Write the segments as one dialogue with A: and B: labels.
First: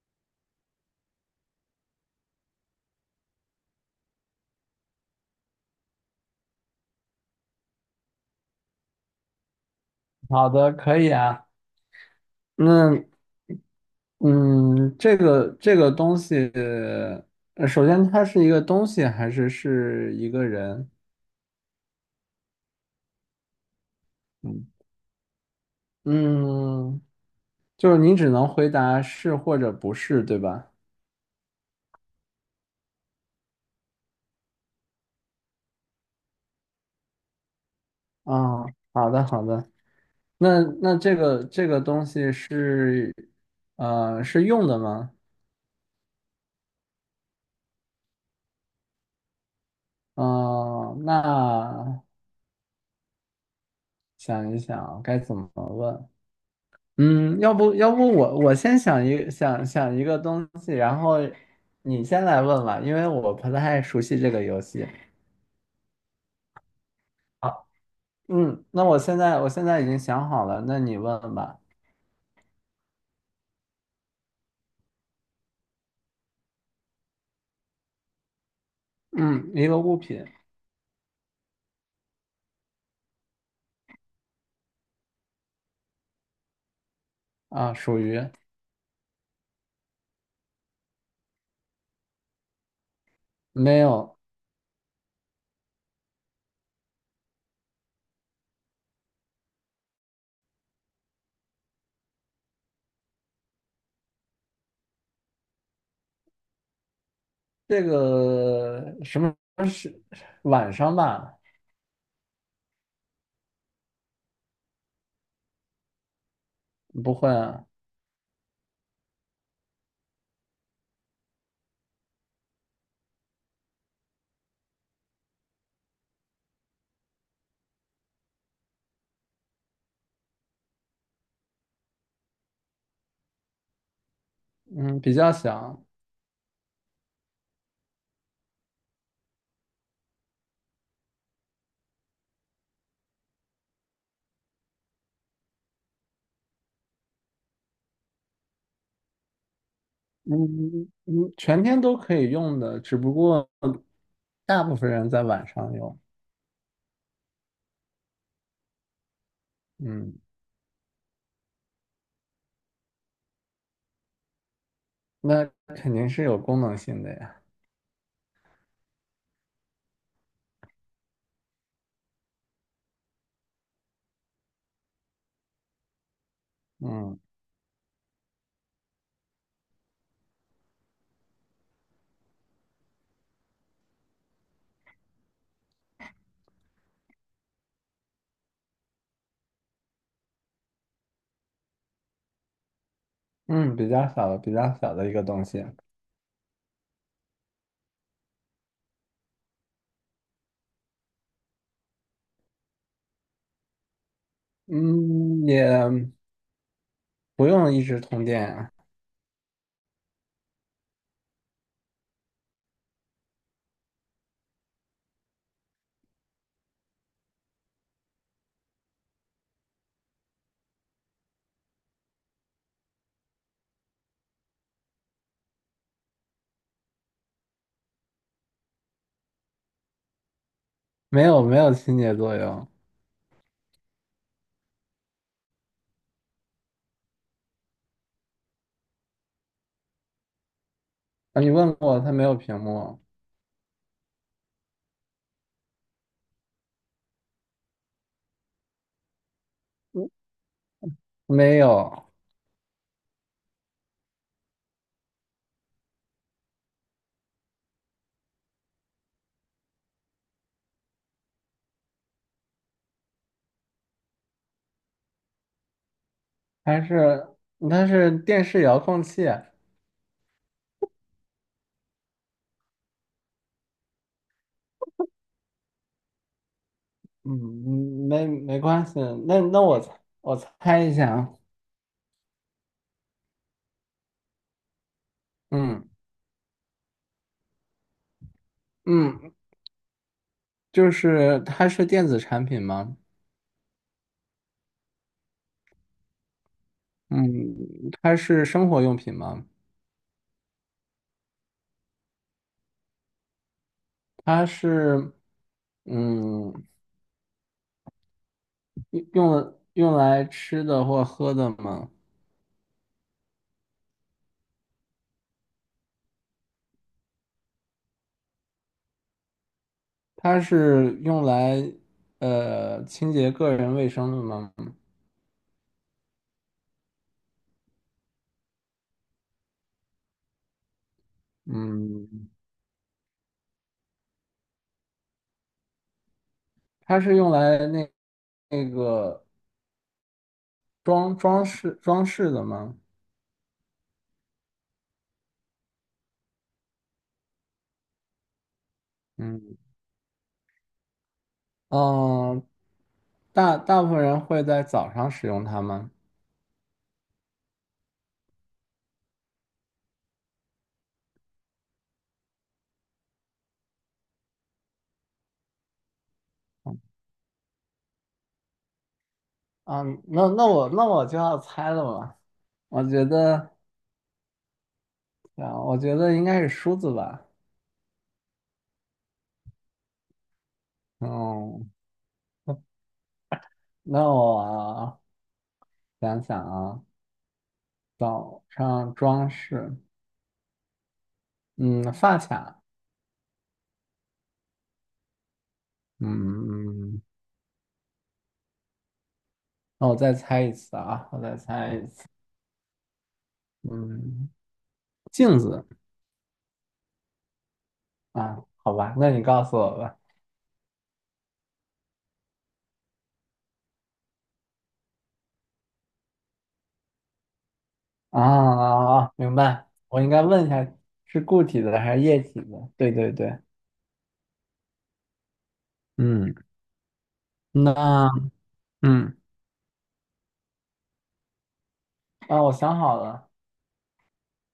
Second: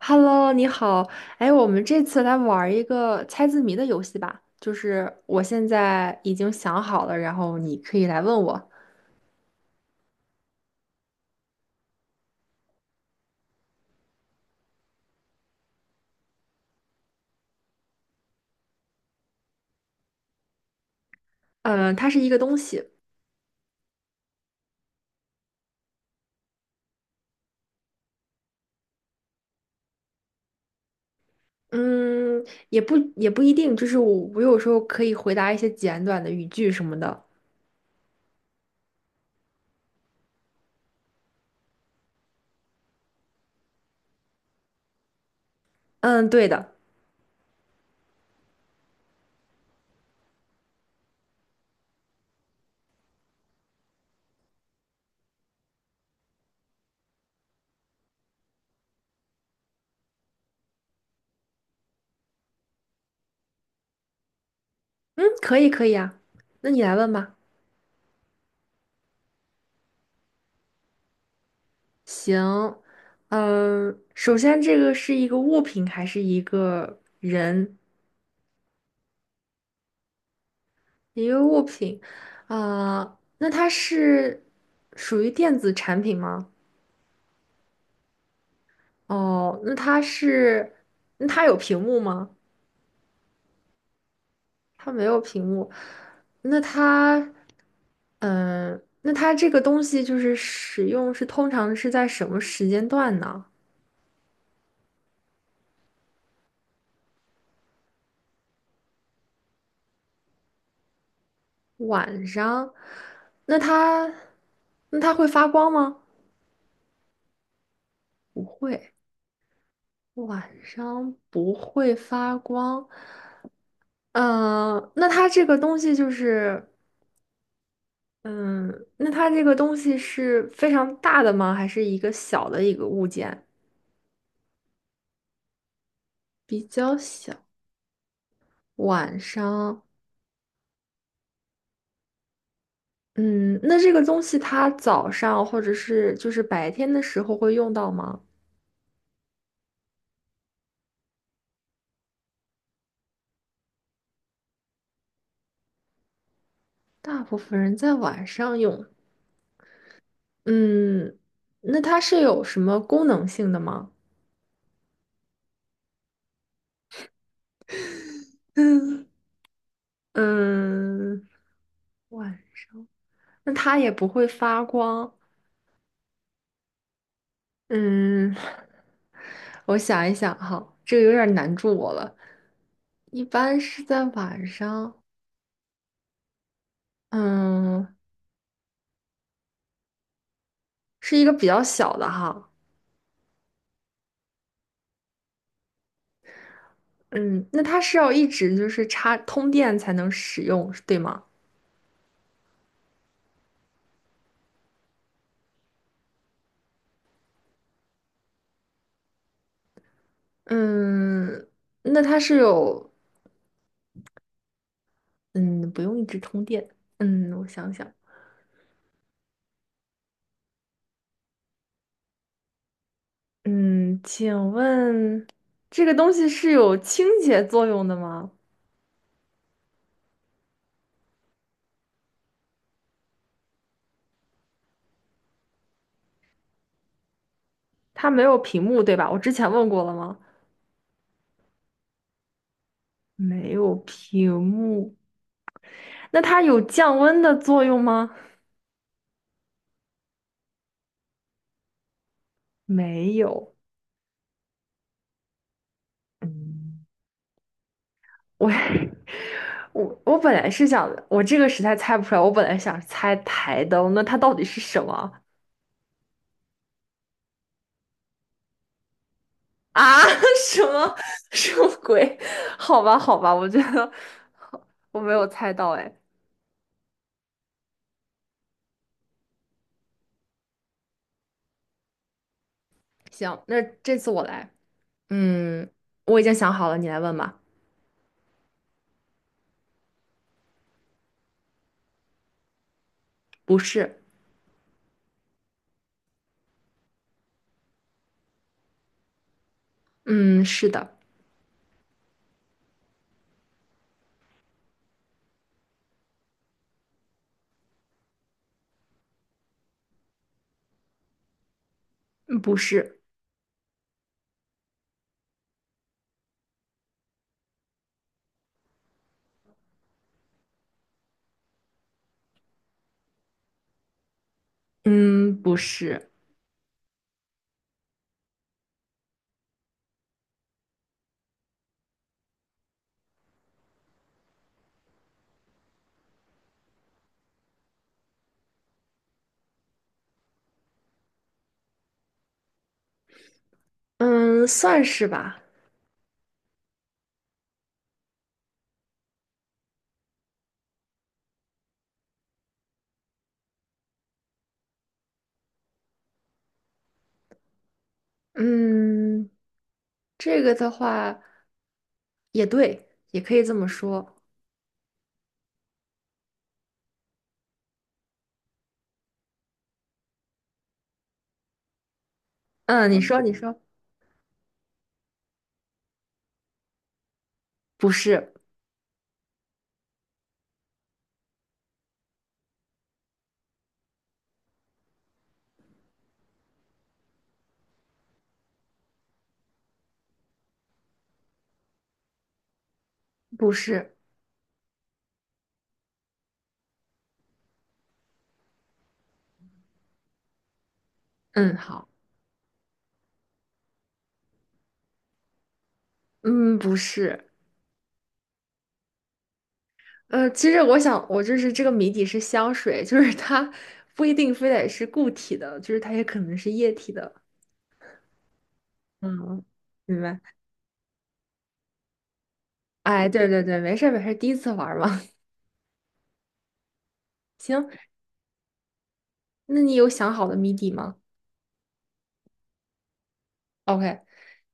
A: Hello，你好。哎，我们这次来玩儿一个猜字谜的游戏吧。就是我现在已经想好了，然后你可以来问我。
B: 好的，可以啊。那嗯，这个东西，首先它是一个东西还是是一个人？
A: 嗯，它是一个东西。
B: 嗯嗯，就是你只能回答是或者不是，对吧？
A: 嗯，也不一定，就是我有时候可以回答一些简短的语句什么的。
B: 啊、好的好的。那这个东西是是用的吗？
A: 嗯，对的。
B: 嗯、那想一想该怎么问？嗯，要不我先想一想想一个东西，然后你先来问吧，因为我不太熟悉这个游戏。
A: 嗯，可以啊。那你来问吧。
B: 好，嗯，那我现在已经想好了，那你问吧。
A: 行。嗯，首先这个是一个物品还是一个人？
B: 嗯，一个物品。
A: 一个物品，啊、那它是属于电子产品吗？
B: 啊，属于。
A: 哦，那它是，那它有屏幕吗？
B: 没有。
A: 它没有屏幕，那它，那它这个东西就是使用是通常是在什么时间段呢？
B: 这个什么，是晚上吧？
A: 晚上？那它，那它会发光吗？
B: 不会啊。
A: 不会，晚上不会发光。嗯、那它这个东西就是。嗯，那它这个东西是非常大的吗？还是一个小的一个物件？
B: 嗯，比较小。
A: 比较小。晚上，嗯，那这个东西它早上或者是就是白天的时候会用到吗？
B: 嗯嗯，全天都可以用的，只不过大部分人在晚上用。
A: 大部分人在晚上用。
B: 嗯，
A: 嗯，那它是有什么功能性的吗？
B: 那肯定是有功能性的呀。
A: 嗯，晚上，那它也不会发光。
B: 嗯
A: 嗯，我想一想哈，这个有点难住我了。一般是在晚上，嗯，是一个比较小的哈，
B: 嗯，比较小的，比较小的一个东西。
A: 嗯，那它是要一直就是插通电才能使用，对吗？
B: 嗯，也不用一直通电啊。
A: 嗯，那它是有，嗯，不用一直通电，嗯，我想想，嗯，请问这个东西是有清洁作用的吗？
B: 没有，没有清洁作用。
A: 它没有屏幕，对吧？我之前问过了吗？
B: 啊。你问过它没有屏幕？
A: 没有屏幕，那它有降温的作用吗？
B: 嗯，没有。
A: 没有。嗯，我 我本来是想，我这个实在猜不出来。我本来想猜台灯，那它到底是什么
B: 它是它是电视遥控器啊。
A: 啊？什么什么鬼？好吧，好吧，我觉得我没有猜到。哎，
B: 嗯，没没关系。那我猜一下啊。
A: 行，那这次我来。嗯，
B: 嗯，
A: 我已经想好了，你来问吧。
B: 嗯，就是它是电子产品吗？
A: 不是，
B: 嗯，它是生活用品吗？
A: 嗯，是的，
B: 它是，嗯，用来吃的或喝的吗？
A: 嗯不是，
B: 它是用来清洁个人卫生的吗？
A: 嗯，不是。
B: 嗯，它是用来那那个装饰的吗？
A: 嗯，算是吧。
B: 嗯嗯，大大部分人会在早上使用它吗？
A: 嗯，这个的话也对，也可以这么说。
B: 啊，那我就要猜了吧。我
A: 嗯，你嗯
B: 觉
A: 说，你
B: 得。
A: 说，
B: 啊，我觉得应该是梳子吧。
A: 不是，
B: 嗯，那我想想啊。早上装饰，嗯，发卡，
A: 不是。
B: 嗯，那我再猜一次啊，我再
A: 嗯，
B: 猜一
A: 好，
B: 次，嗯，镜子。
A: 嗯，不是。
B: 啊，好吧，那你告诉我吧。
A: 其实我想，我就是这个谜底是香水，就是它不一定非得是固体的，就是它也可能是液体的。
B: 啊啊啊！明
A: 嗯，
B: 白，
A: 明
B: 我应该
A: 白。
B: 问一下是固体的还是液体的？对
A: 哎，
B: 对
A: 对
B: 对，
A: 对对，没事儿没事儿，第一次玩儿嘛。
B: 嗯，
A: 行，
B: 那嗯
A: 那你有想好的谜底吗
B: 啊，我想好了，
A: ？OK,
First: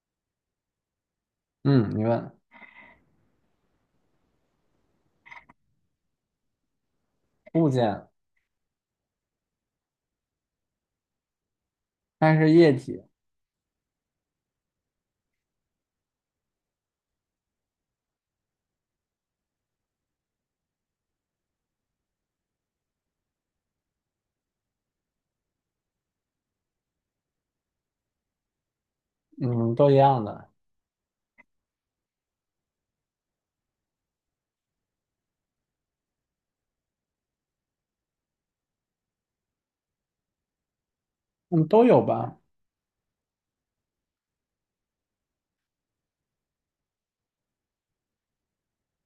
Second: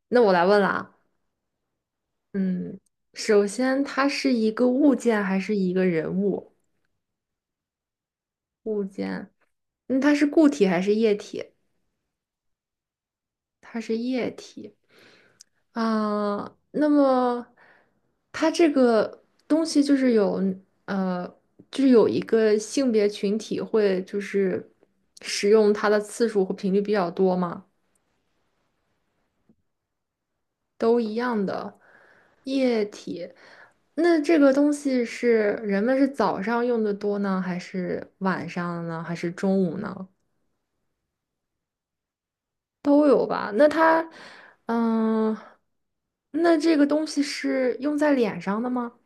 A: 那我来问了啊。
B: 嗯，你问。
A: 嗯，首先它是一个物件还是一个人物？
B: 物件，
A: 物件，嗯，它是固体还是液体？
B: 但是液体。
A: 它是液体。啊、那么它这个东西就是有呃，就是有一个性别群体会就是使用它的次数和频率比较多吗？
B: 嗯，都一样的。
A: 都一样的液体。那这个东西是人们是早上用的多呢，还是晚上呢，还是中午呢？
B: 嗯，都有吧？
A: 都有吧？那它，嗯，那这个东西是用在脸上的吗？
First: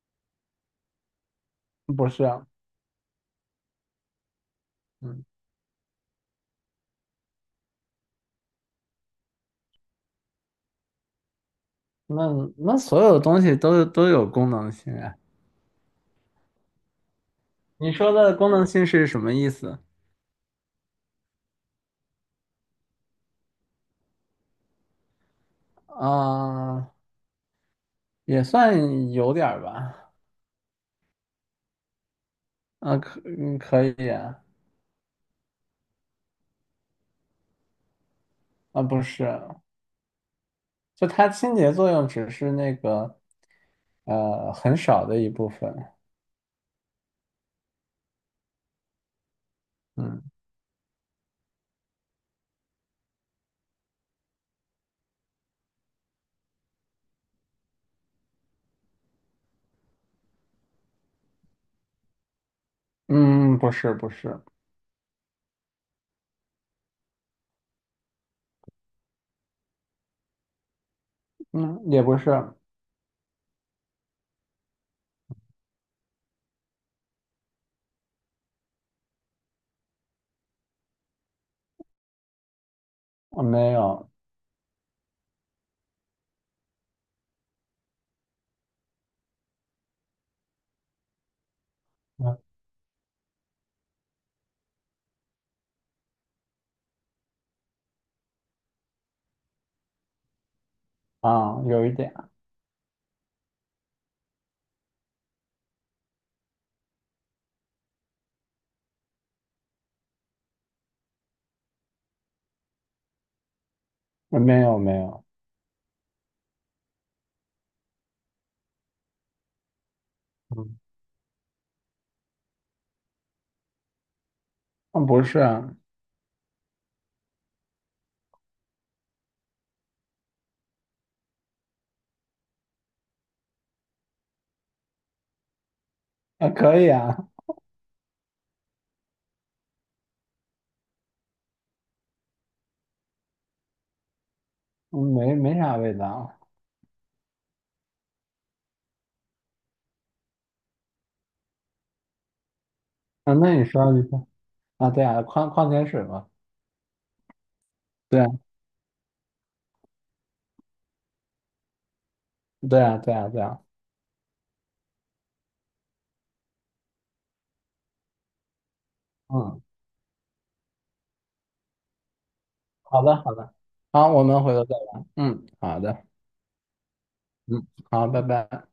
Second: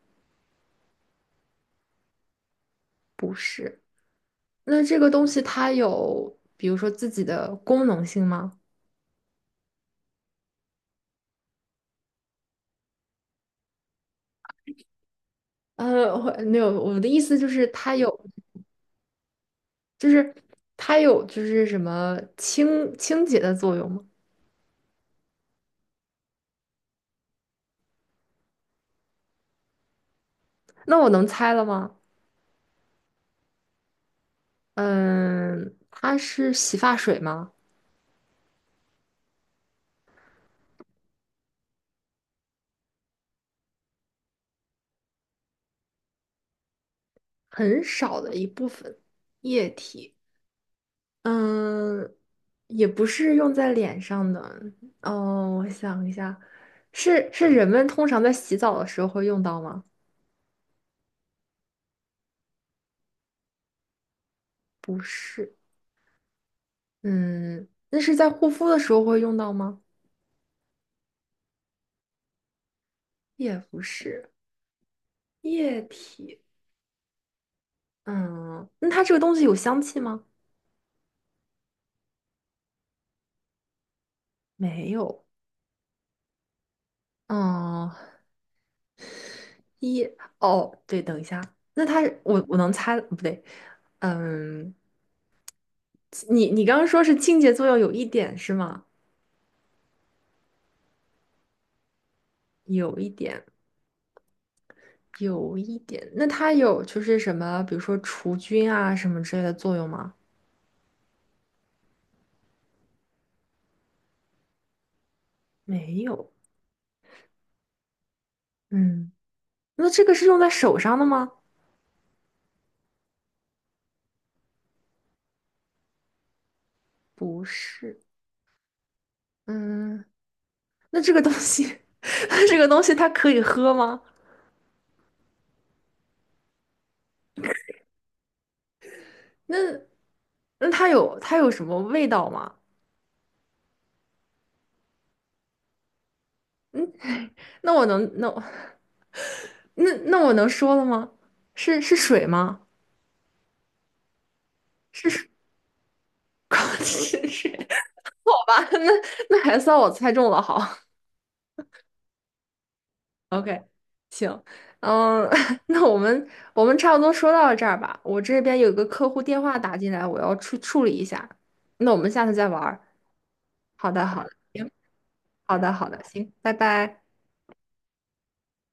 B: 不是啊。
A: 那这个
B: 嗯，
A: 东西它有，比如说自己的功能性吗？
B: 那那所有东西都有功能性啊。
A: 我没有，我的意思就是
B: 你
A: 它有，
B: 说的功能性是什么意思？
A: 就是它有，就是什么清清洁的作用吗？
B: 啊、也算有点儿吧。
A: 那我能猜了吗？
B: 啊，可以啊。
A: 嗯，它是洗发水吗？
B: 啊，不是，就它清洁作用只是那个很少的一部分。
A: 很少的一部分液体。
B: 嗯
A: 嗯，也不是用在脸上的。哦，我想一下，是人们通常在洗澡的时候会用到吗？
B: 嗯，不是不是。
A: 不是。嗯，那是在护肤的时候会用到吗？
B: 嗯，也不是。
A: 也不是。液体。嗯，那它这个东西有香气吗？
B: 我没有。
A: 没有。嗯，一，哦，对，等一下，那它
B: 嗯
A: 我能猜，不对。嗯，你刚刚说是清洁作用有一点是吗？
B: 啊，有一点。
A: 有一点，有一点。那它有就是什么，比如说除菌啊什么之类的作用吗？
B: 没有没有。
A: 没有。嗯，那这个是用在
B: 嗯，
A: 手上的吗？
B: 啊不是啊。
A: 不是。嗯，那这个东西，那这个东西它可以喝吗？
B: 啊可以啊。
A: 那那它有什么味道吗？
B: 嗯，没没啥味道。
A: 嗯，那我 那我能说了吗？是水吗？
B: 啊，那你说你说。啊，对
A: 是
B: 啊，
A: 水
B: 矿矿泉水嘛。
A: 是水。
B: 对啊
A: 吧，那那还算我猜中了，好
B: 对啊对啊对啊。
A: ，OK,行，嗯，那我们差不多说到这儿吧，我这边有一个客户电话
B: 嗯。
A: 打进来，我要处理一下，那我们下次再玩儿。
B: 好的，好的，
A: 好的，
B: 好，
A: 好
B: 我
A: 的，
B: 们回头
A: 行，
B: 再玩。嗯，
A: 好的，
B: 好
A: 好的，
B: 的，
A: 行，拜拜。
B: 嗯，好，拜拜。